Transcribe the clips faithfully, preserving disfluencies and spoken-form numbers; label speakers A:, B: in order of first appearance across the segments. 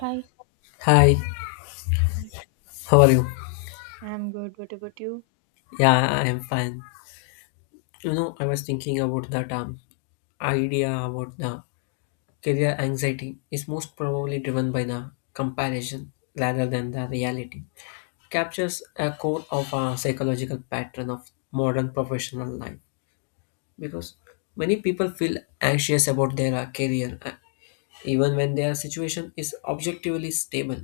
A: Hi,
B: Hi, how are you?
A: I'm good. What about you?
B: Yeah, I am fine. You know, I was thinking about that um, idea about the career anxiety is most probably driven by the comparison rather than the reality. Captures a core of a psychological pattern of modern professional life because many people feel anxious about their uh, career uh, even when their situation is objectively stable.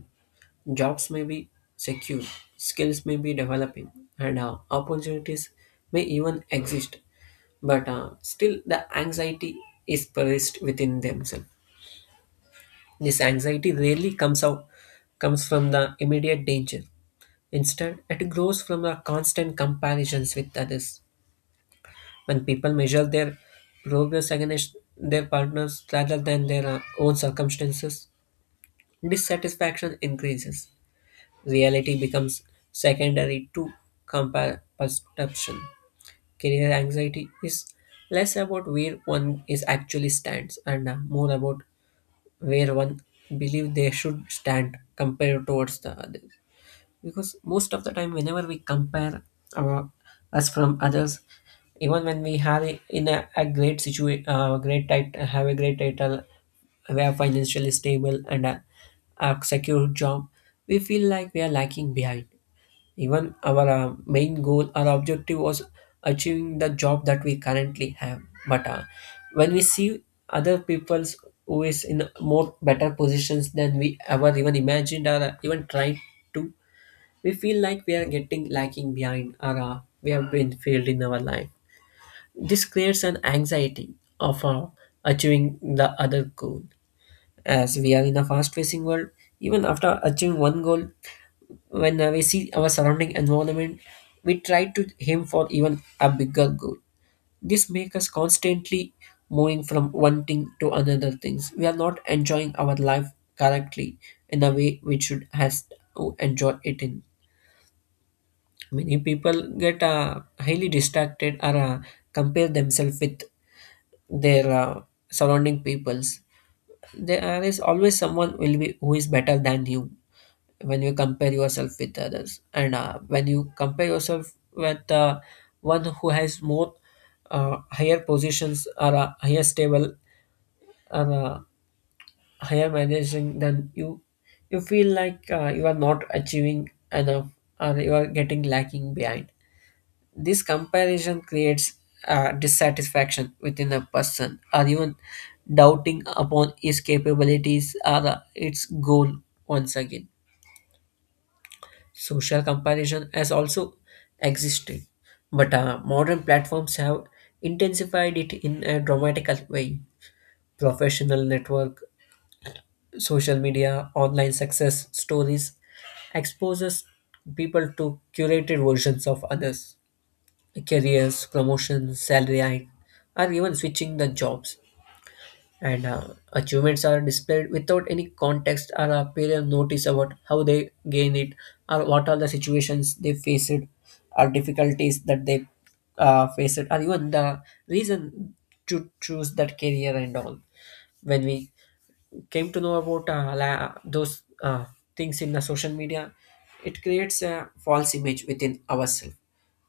B: Jobs may be secure, skills may be developing, and uh, opportunities may even exist, but uh, still the anxiety is placed within themselves. This anxiety rarely comes out comes from the immediate danger. Instead, it grows from the constant comparisons with others. When people measure their progress against their partners rather than their uh, own circumstances, dissatisfaction increases. Reality becomes secondary to compa- perception. Career anxiety is less about where one is actually stands and uh, more about where one believe they should stand compared towards the others. Because most of the time, whenever we compare our, us from others, even when we have a- in a, a great situation, uh, great tit- have a great title, we are financially stable and a, a secure job, we feel like we are lacking behind. Even our uh, main goal, our objective was achieving the job that we currently have. But uh, when we see other people's who is in more better positions than we ever even imagined or uh, even tried to, we feel like we are getting lacking behind or uh, we have been failed in our life. This creates an anxiety of uh, achieving the other goal. As we are in a fast-facing world, even after achieving one goal, when uh, we see our surrounding environment, we try to aim for even a bigger goal. This makes us constantly moving from one thing to another things. We are not enjoying our life correctly in a way we should has to enjoy it in. Many people get uh, highly distracted or uh, compare themselves with their uh, surrounding peoples. There is always someone will be who is better than you when you compare yourself with others and uh, when you compare yourself with uh, one who has more uh, higher positions or uh, higher stable or uh, higher managing than you you feel like uh, you are not achieving enough or you are getting lacking behind. This comparison creates uh, dissatisfaction within a person or even doubting upon his capabilities or uh, its goal once again. Social comparison has also existed, but uh, modern platforms have intensified it in a dramatical way. Professional network, social media, online success stories exposes people to curated versions of others, careers, promotions, salary hike, or even switching the jobs and uh, achievements are displayed without any context or a period notice about how they gain it or what are the situations they faced or difficulties that they uh, faced or even the reason to choose that career and all. When we came to know about uh, la- those uh, things in the social media, it creates a false image within ourselves.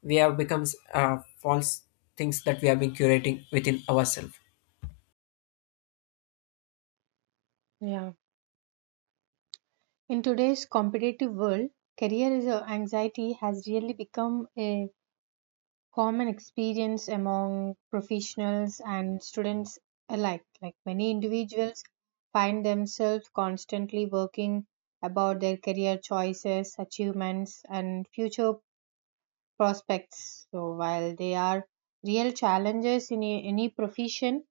B: We have becomes uh, false things that we have been curating within ourselves.
A: Yeah. In today's competitive world, career is a- anxiety has really become a common experience among professionals and students alike. Like, many individuals find themselves constantly working about their career choices, achievements, and future prospects. So while they are real challenges in a- any profession,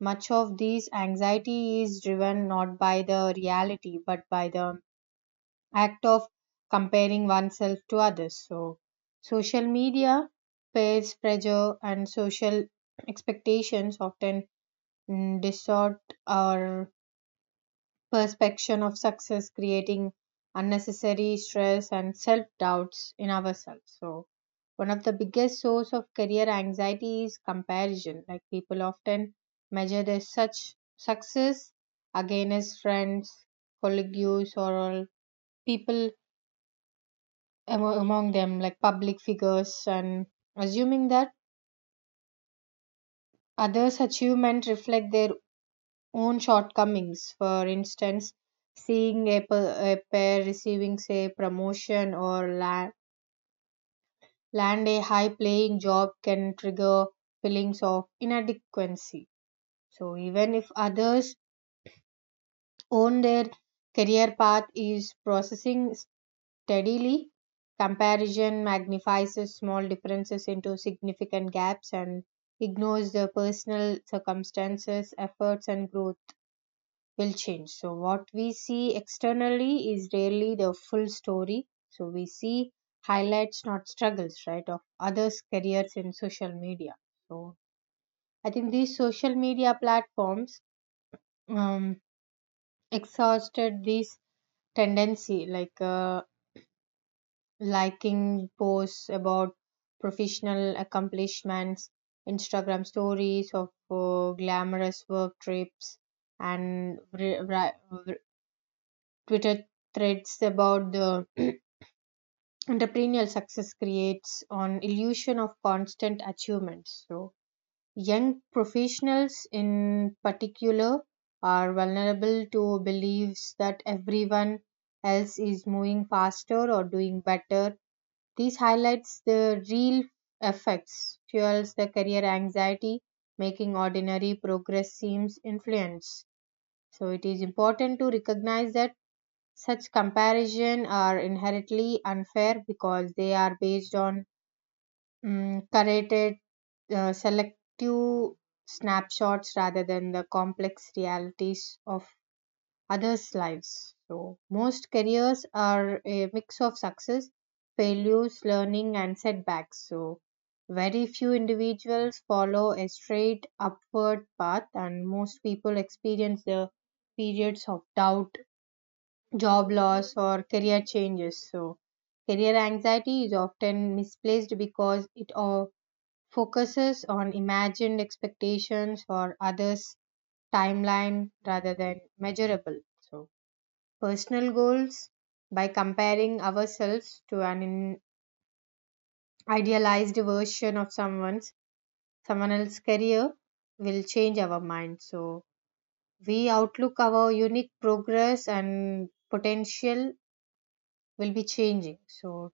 A: much of these anxiety is driven not by the reality but by the act of comparing oneself to others. So social media, peer pressure, and social expectations often mm, distort our perception of success, creating unnecessary stress and self doubts in ourselves. So, one of the biggest source of career anxiety is comparison. Like, people often measure their such success against friends, colleagues, or all people amo- among them, like public figures, and assuming that others' achievement reflect their own shortcomings. For instance, seeing a, pa- a pair receiving, say, promotion or land, land a high paying job can trigger feelings of inadequacy. So, even if others own their career path is processing steadily, comparison magnifies small differences into significant gaps and ignores the personal circumstances, efforts, and growth will change. So, what we see externally is rarely the full story. So, we see highlights, not struggles, right, of others' careers in social media. So, I think these social media platforms um, exhausted this tendency, like uh, liking posts about professional accomplishments, Instagram stories of uh, glamorous work trips, and ri- ri- Twitter threads about the entrepreneurial success creates an illusion of constant achievements. So, young professionals in particular are vulnerable to beliefs that everyone else is moving faster or doing better. This highlights the real effects, fuels the career anxiety, making ordinary progress seems influence. So, it is important to recognize that such comparison are inherently unfair because they are based on mm, curated, uh, selective snapshots rather than the complex realities of others' lives. So, most careers are a mix of success, failures, learning, and setbacks. So, very few individuals follow a straight upward path, and most people experience the periods of doubt job loss or career changes. So, career anxiety is often misplaced because it all focuses on imagined expectations or others' timeline rather than measurable. So, personal goals by comparing ourselves to an in- idealized version of someone's someone else's career will change our mind. So, we outlook our unique progress and potential will be changing. So,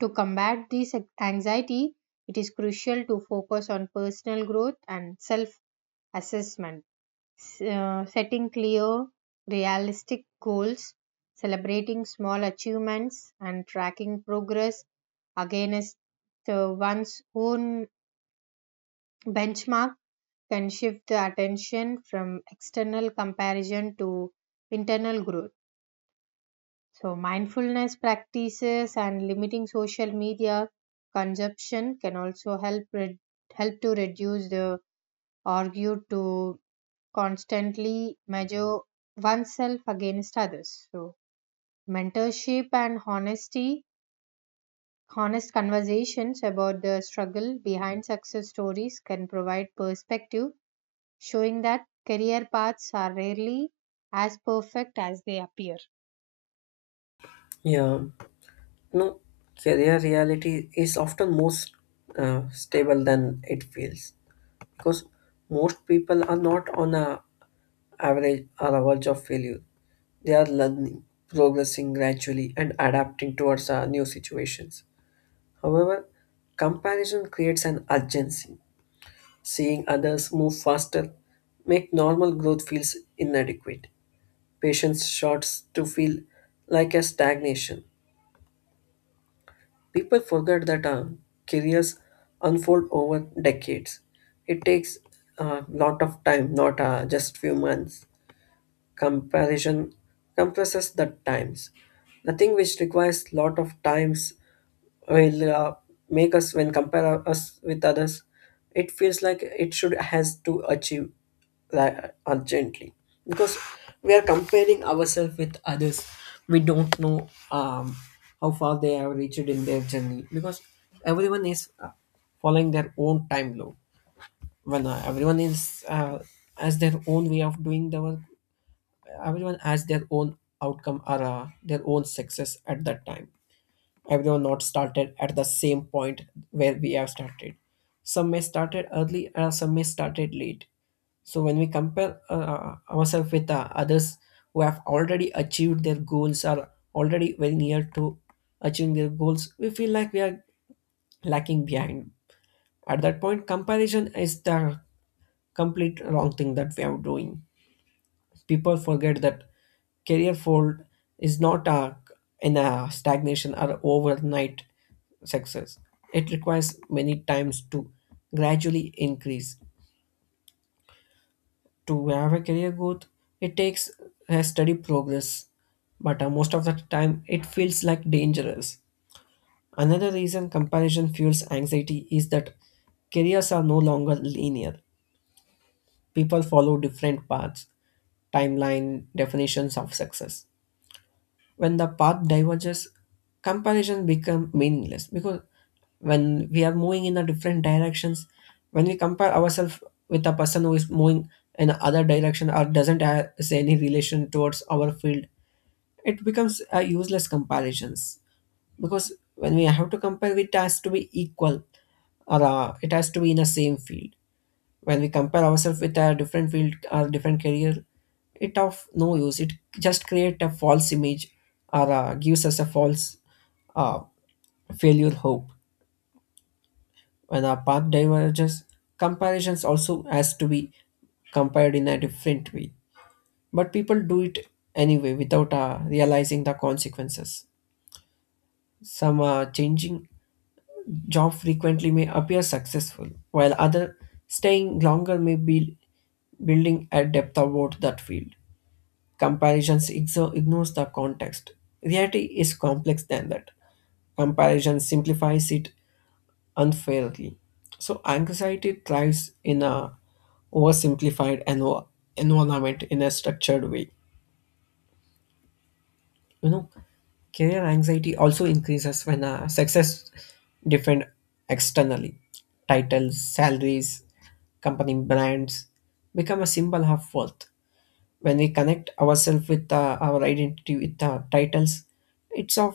A: to combat this anxiety, it is crucial to focus on personal growth and self assessment, setting clear, realistic goals, celebrating small achievements, and tracking progress against uh, one's own benchmark can shift the attention from external comparison to internal growth. So, mindfulness practices and limiting social media consumption can also help re- help to reduce the argue to constantly measure oneself against others. So, mentorship and honesty, honest conversations about the struggle behind success stories can provide perspective, showing that career paths are rarely as perfect as they appear.
B: Yeah. No, career reality is often most uh, stable than it feels because most people are not on a average or a verge of failure. They are learning, progressing gradually, and adapting towards uh, new situations. However, comparison creates an urgency. Seeing others move faster make normal growth feels inadequate. Patience starts to feel like a stagnation. People forget that uh, careers unfold over decades. It takes a lot of time, not uh, just few months. Comparison compresses the times. Nothing which requires lot of times will uh, make us, when compare us with others, it feels like it should has to achieve like urgently, because we are comparing ourselves with others. We don't know um, how far they have reached in their journey, because everyone is uh, following their own time load. When uh, everyone is uh, has their own way of doing the work, everyone has their own outcome or uh, their own success at that time. Everyone not started at the same point where we have started. Some may started early and some may started late. So when we compare uh, ourselves with uh, others who have already achieved their goals are already very near to achieving their goals, we feel like we are lacking behind. At that point, comparison is the complete wrong thing that we are doing. People forget that career fold is not a, in a stagnation or overnight success. It requires many times to gradually increase. To have a career growth, it takes a steady progress, but uh, most of the time it feels like dangerous. Another reason comparison fuels anxiety is that careers are no longer linear. People follow different paths, timeline, definitions of success. When the path diverges, comparison become meaningless, because when we are moving in a different directions, when we compare ourselves with a person who is moving in other direction or doesn't have say, any relation towards our field, it becomes a useless comparisons. Because when we have to compare, it has to be equal or uh, it has to be in the same field. When we compare ourselves with a different field or different career, it of no use. It just create a false image or uh, gives us a false uh, failure hope. When our path diverges, comparisons also has to be compared in a different way. But people do it anyway without uh, realizing the consequences. Some uh, changing job frequently may appear successful, while other staying longer may be building a depth about that field. Comparisons exo- ignores the context. Reality is complex than that. Comparison simplifies it unfairly. So anxiety thrives in a oversimplified env- environment in a structured way. You know, career anxiety also increases when uh, success different externally. Titles, salaries, company brands become a symbol of worth. When we connect ourselves with uh, our identity with uh, titles, it's of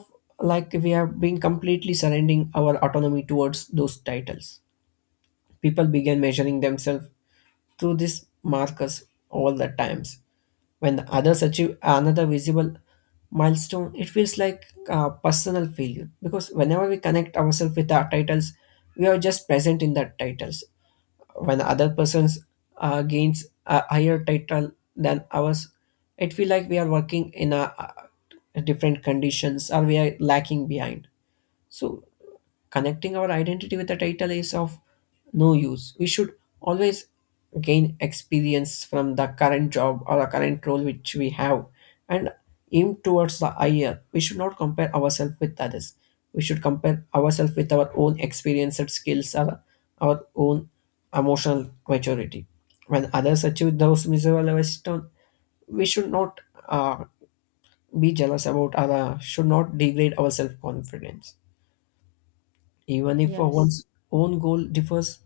B: like we have been completely surrendering our autonomy towards those titles. People began measuring themselves through these markers all the times. When others achieve another visible milestone, it feels like a personal failure, because whenever we connect ourselves with our titles, we are just present in that titles. When other persons uh, gains a higher title than ours, it feel like we are working in a uh different conditions or we are lacking behind. So connecting our identity with the title is of no use. We should always gain experience from the current job or the current role which we have and aim towards the higher. We should not compare ourselves with others. We should compare ourselves with our own experienced skills or our own emotional maturity. When others achieve those miserable milestones, we should not uh, be jealous about or uh, should not degrade our self confidence even if
A: Yes.
B: one's own goal differs.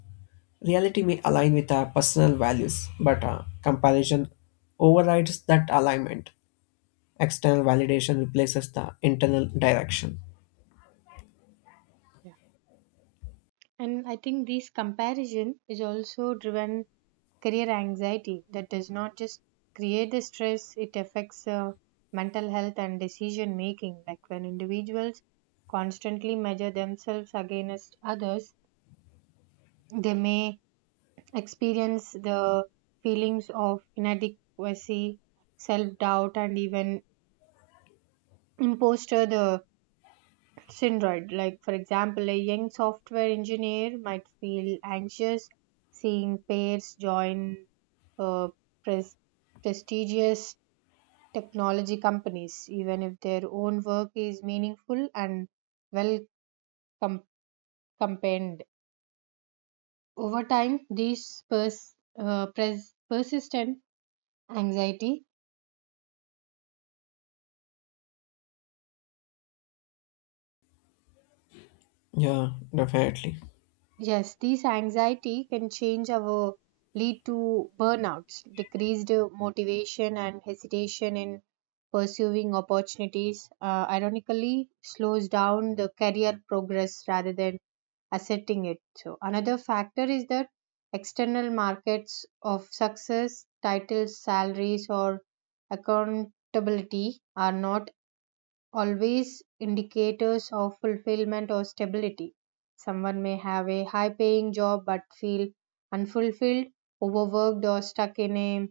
B: Reality may align with our personal values, but uh, comparison overrides that alignment. External validation replaces the internal direction.
A: And I think this comparison is also driven career anxiety that does not just create the stress, it affects uh, mental health and decision making. Like, when individuals constantly measure themselves against others, they may experience the feelings of inadequacy, self doubt, and even imposter the syndrome. Like, for example, a young software engineer might feel anxious seeing peers join uh, pres- prestigious technology companies, even if their own work is meaningful and well com- compared. Over time, these pers- uh, pres- persistent anxiety.
B: Yeah, definitely.
A: Yes, these anxiety can change our lead to burnouts, decreased motivation, and hesitation in pursuing opportunities. Uh, ironically, slows down the career progress rather than asserting it. So another factor is that external markets of success, titles, salaries, or accountability are not always indicators of fulfillment or stability. Someone may have a high paying job but feel unfulfilled, overworked, or stuck in a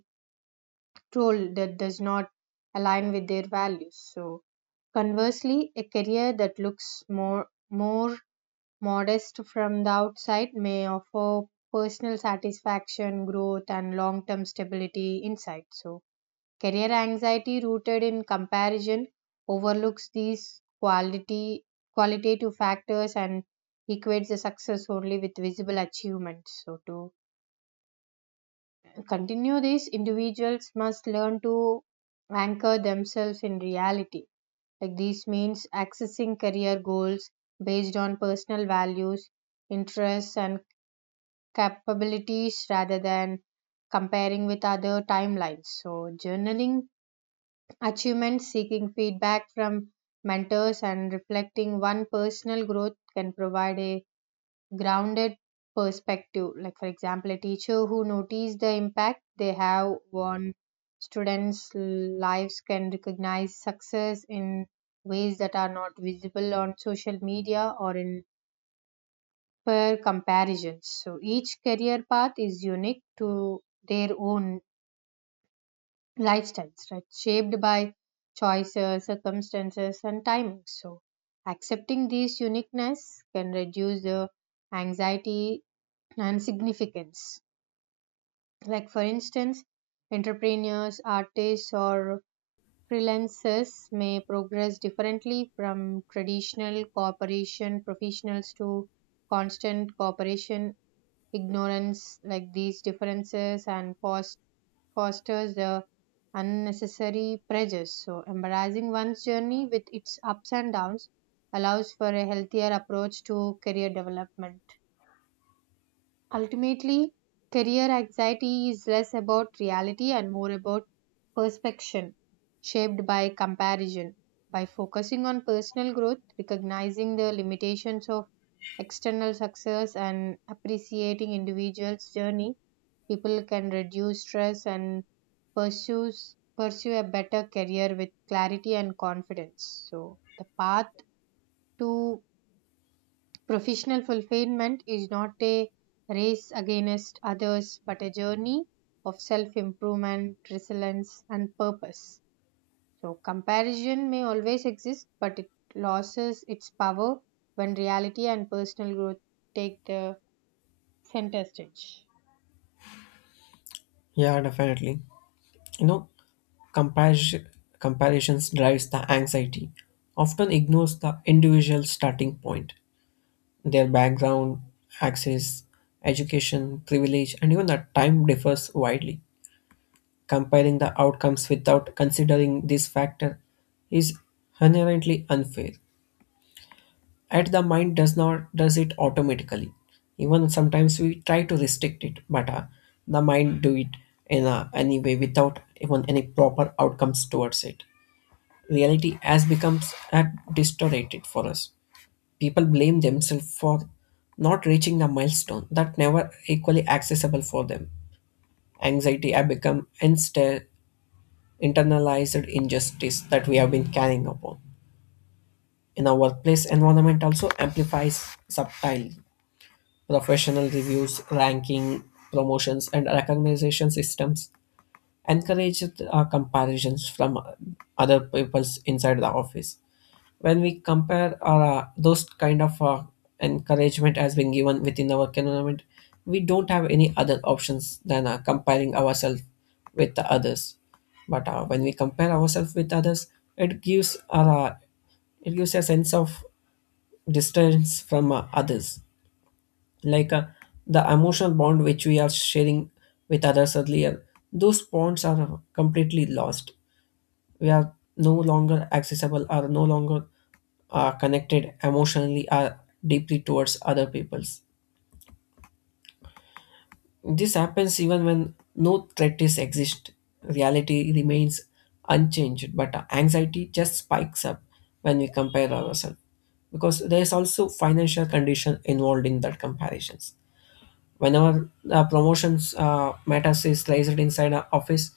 A: role that does not align with their values. So, conversely, a career that looks more, more modest from the outside may offer personal satisfaction, growth, and long term stability inside. So, career anxiety rooted in comparison overlooks these quality qualitative factors and equates the success only with visible achievements. So to continue this, individuals must learn to anchor themselves in reality. Like, this means accessing career goals based on personal values, interests and capabilities rather than comparing with other timelines. So journaling achievement seeking feedback from mentors and reflecting one personal growth can provide a grounded perspective. Like, for example, a teacher who notices the impact they have on students' lives can recognize success in ways that are not visible on social media or in peer comparisons. So, each career path is unique to their own lifestyles, right? Shaped by choices, circumstances, and timing. So, accepting these uniqueness can reduce the anxiety and significance. Like, for instance, entrepreneurs, artists, or freelancers may progress differently from traditional corporation professionals to constant corporation ignorance like these differences and forced fosters the unnecessary pressures. So, embracing one's journey with its ups and downs allows for a healthier approach to career development. Ultimately, career anxiety is less about reality and more about perception shaped by comparison. By focusing on personal growth, recognizing the limitations of external success, and appreciating individuals' journey, people can reduce stress and pursues, pursue a better career with clarity and confidence. So, the path to professional fulfillment is not a race against others but a journey of self improvement, resilience, and purpose. So, comparison may always exist, but it loses its power when reality and personal growth take the center stage.
B: Yeah, definitely. You know, comparison comparisons drives the anxiety, often ignores the individual starting point, their background, access, education, privilege, and even the time differs widely. Comparing the outcomes without considering this factor is inherently unfair. Yet the mind does not does it automatically. Even sometimes we try to restrict it, but uh, the mind do it in a, any way without even any proper outcomes towards it. Reality has becomes uh, distorted for us. People blame themselves for not reaching the milestone that never equally accessible for them. Anxiety have become insta- internalized injustice that we have been carrying upon. In our workplace environment also amplifies subtly. Professional reviews, ranking, promotions, and recognition systems encourage uh, comparisons from uh, other peoples inside the office. When we compare our uh, those kind of uh, encouragement has been given within our environment, we don't have any other options than uh, comparing ourselves with the others. But uh, when we compare ourselves with others, it gives our uh, it gives a sense of distance from uh, others, like uh, the emotional bond which we are sharing with others earlier, those bonds are completely lost. We are no longer accessible are no longer uh, connected emotionally or deeply towards other peoples. This happens even when no threat is exist. Reality remains unchanged, but anxiety just spikes up when we compare ourselves, because there is also financial condition involved in that comparisons. Whenever the promotions uh, matters is raised inside an office,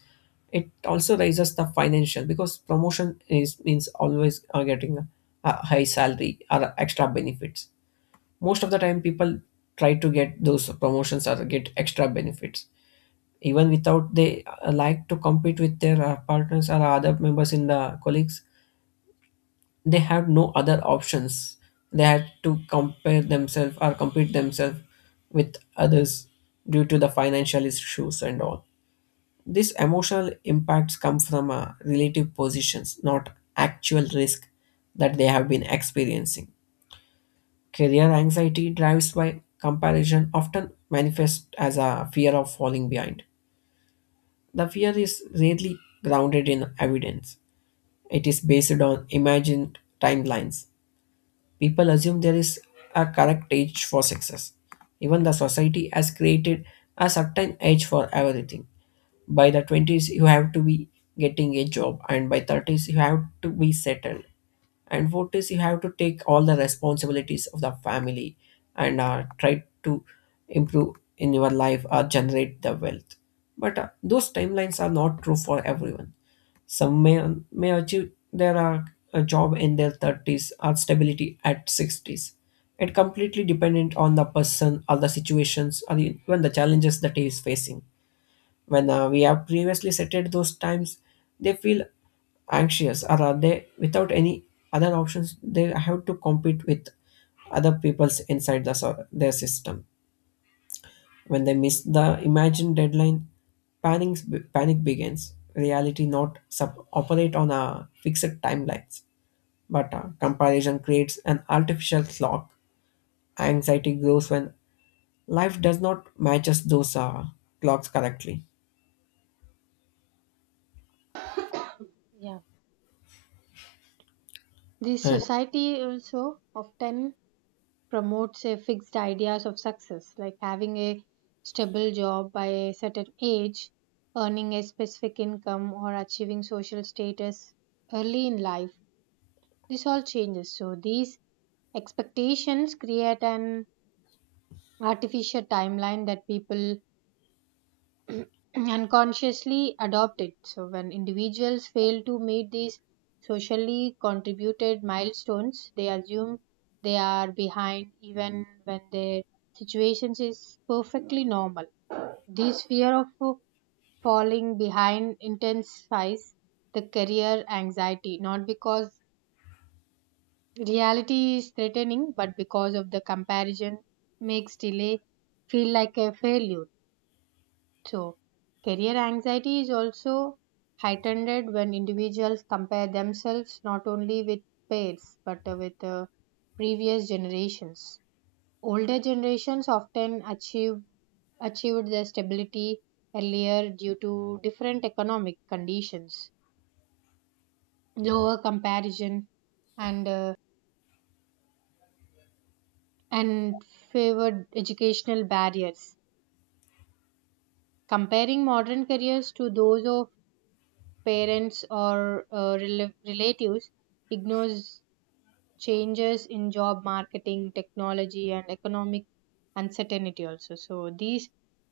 B: it also raises the financial, because promotion is means always uh, getting a, high salary or extra benefits. Most of the time people try to get those promotions or get extra benefits, even without they uh, like to compete with their uh, partners or other members in the colleagues. They had no other options. They had to compare themselves or compete themselves with others due to the financial issues and all. These emotional impacts come from uh, relative positions, not actual risk that they have been experiencing. Career anxiety drives by comparison often manifests as a fear of falling behind. The fear is rarely grounded in evidence. It is based on imagined timelines. People assume there is a correct age for success. Even the society has created a certain age for everything. By the twenties, you have to be getting a job, and by thirties, you have to be settled. And forties, you have to take all the responsibilities of the family and uh, try to improve in your life or generate the wealth. But uh, those timelines are not true for everyone. Some may, may achieve their uh, a job in their thirties or stability at sixties. It completely dependent on the person or the situations or even the challenges that he is facing. When uh, we have previously settled those times, they feel anxious, or are they without any other options, they have to compete with other people's inside the so- their system. When they miss the imagined deadline, panic, panic begins. Reality not sub- operate on a fixed timelines, but uh, comparison creates an artificial clock. Anxiety grows when life does not matches those uh, clocks correctly.
A: Yeah. This
B: And
A: society also often promotes a fixed ideas of success like having a stable job by a certain age earning a specific income or achieving social status early in life. This all changes, so these expectations create an artificial timeline that people unconsciously adopt it. So, when individuals fail to meet these socially contributed milestones, they assume they are behind even when their situation is perfectly normal. This fear of uh, falling behind intensifies the career anxiety, not because reality is threatening, but because of the comparison makes delay feel like a failure. So, career anxiety is also heightened when individuals compare themselves not only with peers but uh, with uh, previous generations. Older generations often achieve, achieved their stability earlier due to different economic conditions, lower comparison, and uh, and favored educational barriers. Comparing modern careers to those of parents or uh, rel- relatives ignores changes in job marketing technology and economic uncertainty also, so these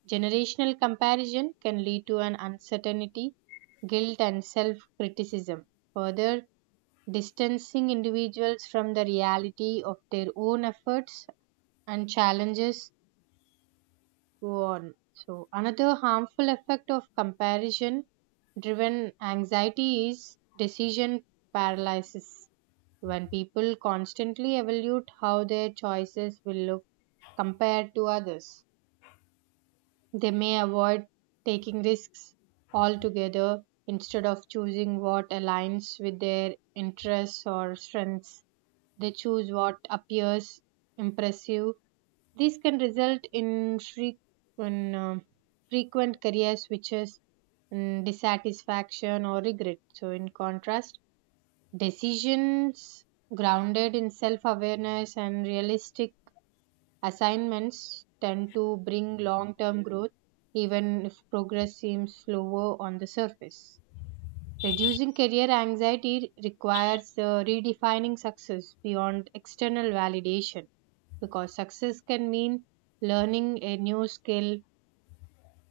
A: generational comparison can lead to an uncertainty guilt and self criticism, further distancing individuals from the reality of their own efforts and challenges go on. So another harmful effect of comparison driven anxiety is decision paralysis when people constantly evaluate how their choices will look compared to others. They may avoid taking risks altogether instead of choosing what aligns with their interests or strengths. They choose what appears impressive. This can result in, frequent, um, frequent career switches, mm, dissatisfaction, or regret. So, in contrast, decisions grounded in self awareness and realistic assignments tend to bring long term growth, even if progress seems slower on the surface. Reducing career anxiety requires uh, redefining success beyond external validation because success can mean learning a new skill,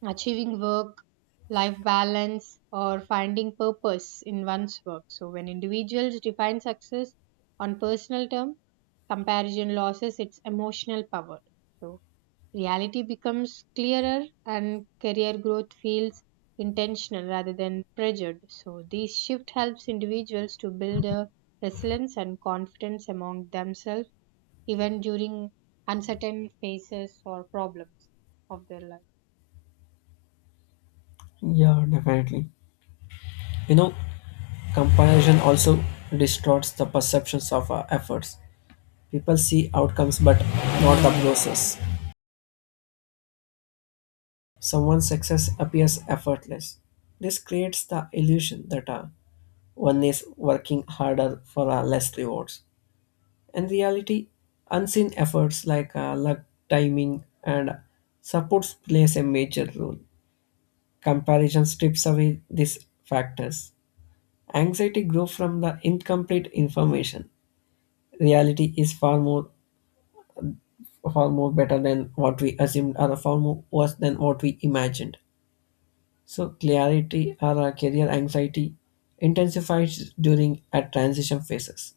A: achieving work life balance or finding purpose in one's work. So when individuals define success on personal terms, comparison loses its emotional power, so reality becomes clearer and career growth feels intentional rather than pressured. So this shift helps individuals to build a resilience and confidence among themselves even during uncertain phases or problems of their life.
B: yeah, definitely. You know, comparison also distorts the perceptions of our efforts. People see outcomes but not the process. Someone's success appears effortless. This creates the illusion that uh, one is working harder for uh, less rewards. In reality, unseen efforts like uh, luck, timing, and supports plays a major role. Comparison strips away these factors. Anxiety grows from the incomplete information. Reality is far more far more better than what we assumed or far more worse than what we imagined. So clarity or uh, career anxiety intensifies during a transition phases.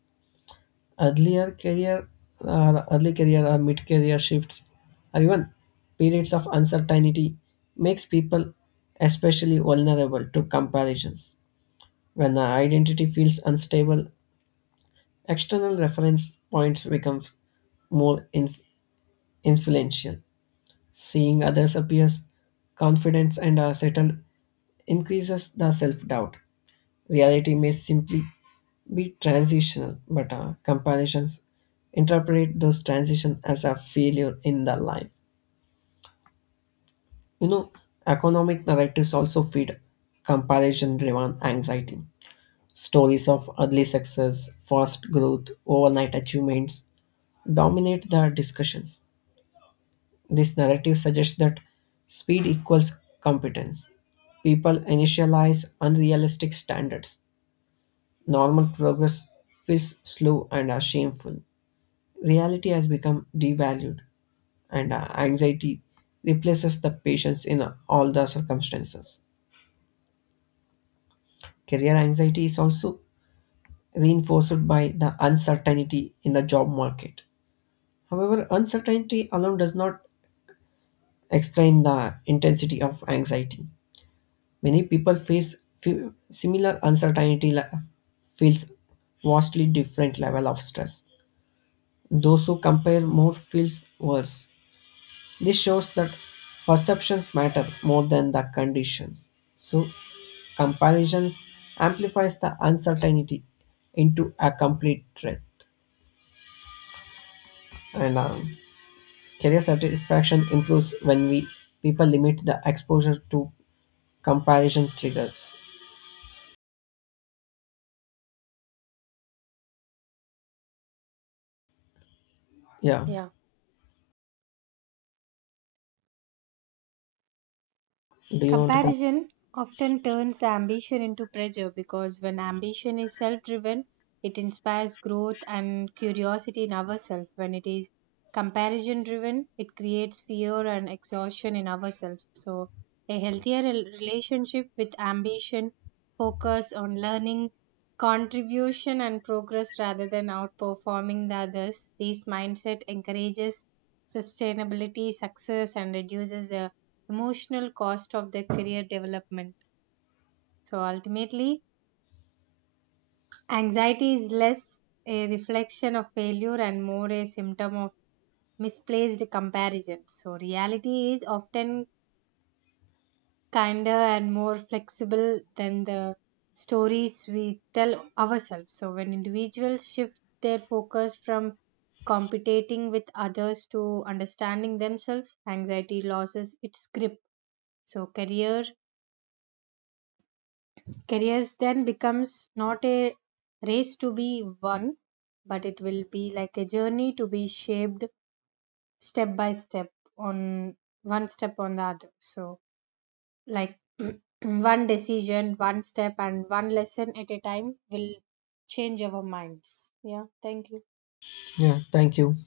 B: Earlier career or early career or mid career shifts or even periods of uncertainty makes people especially vulnerable to comparisons. When the identity feels unstable, external reference points become more inf- influential. Seeing others appear confident and are settled increases the self doubt. Reality may simply be transitional, but uh, comparisons interpret those transitions as a failure in their life. You know, economic narratives also feed comparison driven anxiety. Stories of early success, fast growth, overnight achievements dominate the discussions. This narrative suggests that speed equals competence. People initialize unrealistic standards. Normal progress is slow and uh, shameful. Reality has become devalued, and uh, anxiety replaces the patience in uh, all the circumstances. Career anxiety is also reinforced by the uncertainty in the job market. However, uncertainty alone does not explain the intensity of anxiety. Many people face fe- similar uncertainty le- feels vastly different level of stress. Those who compare more feels worse. This shows that perceptions matter more than the conditions. So comparisons amplifies the uncertainty into a complete threat. And um, career satisfaction improves when we people limit the exposure to comparison triggers. Yeah.
A: Yeah.
B: Do you want to? con-
A: Comparison often turns ambition into pressure because when ambition is self driven, it inspires growth and curiosity in ourselves. When it is comparison driven, it creates fear and exhaustion in ourselves. So, a healthier rel- relationship with ambition focus on learning, contribution, and progress rather than outperforming the others. This mindset encourages sustainability, success, and reduces the emotional cost of their career development. So ultimately, anxiety is less a reflection of failure and more a symptom of misplaced comparison. So reality is often kinder and more flexible than the stories we tell ourselves. So when individuals shift their focus from competing with others to understanding themselves, anxiety loses its grip. So career careers then becomes not a race to be won, but it will be like a journey to be shaped step by step on one step on the other. So, like one decision, one step, and one lesson at a time will change our minds. Yeah, thank you.
B: Yeah. Thank you.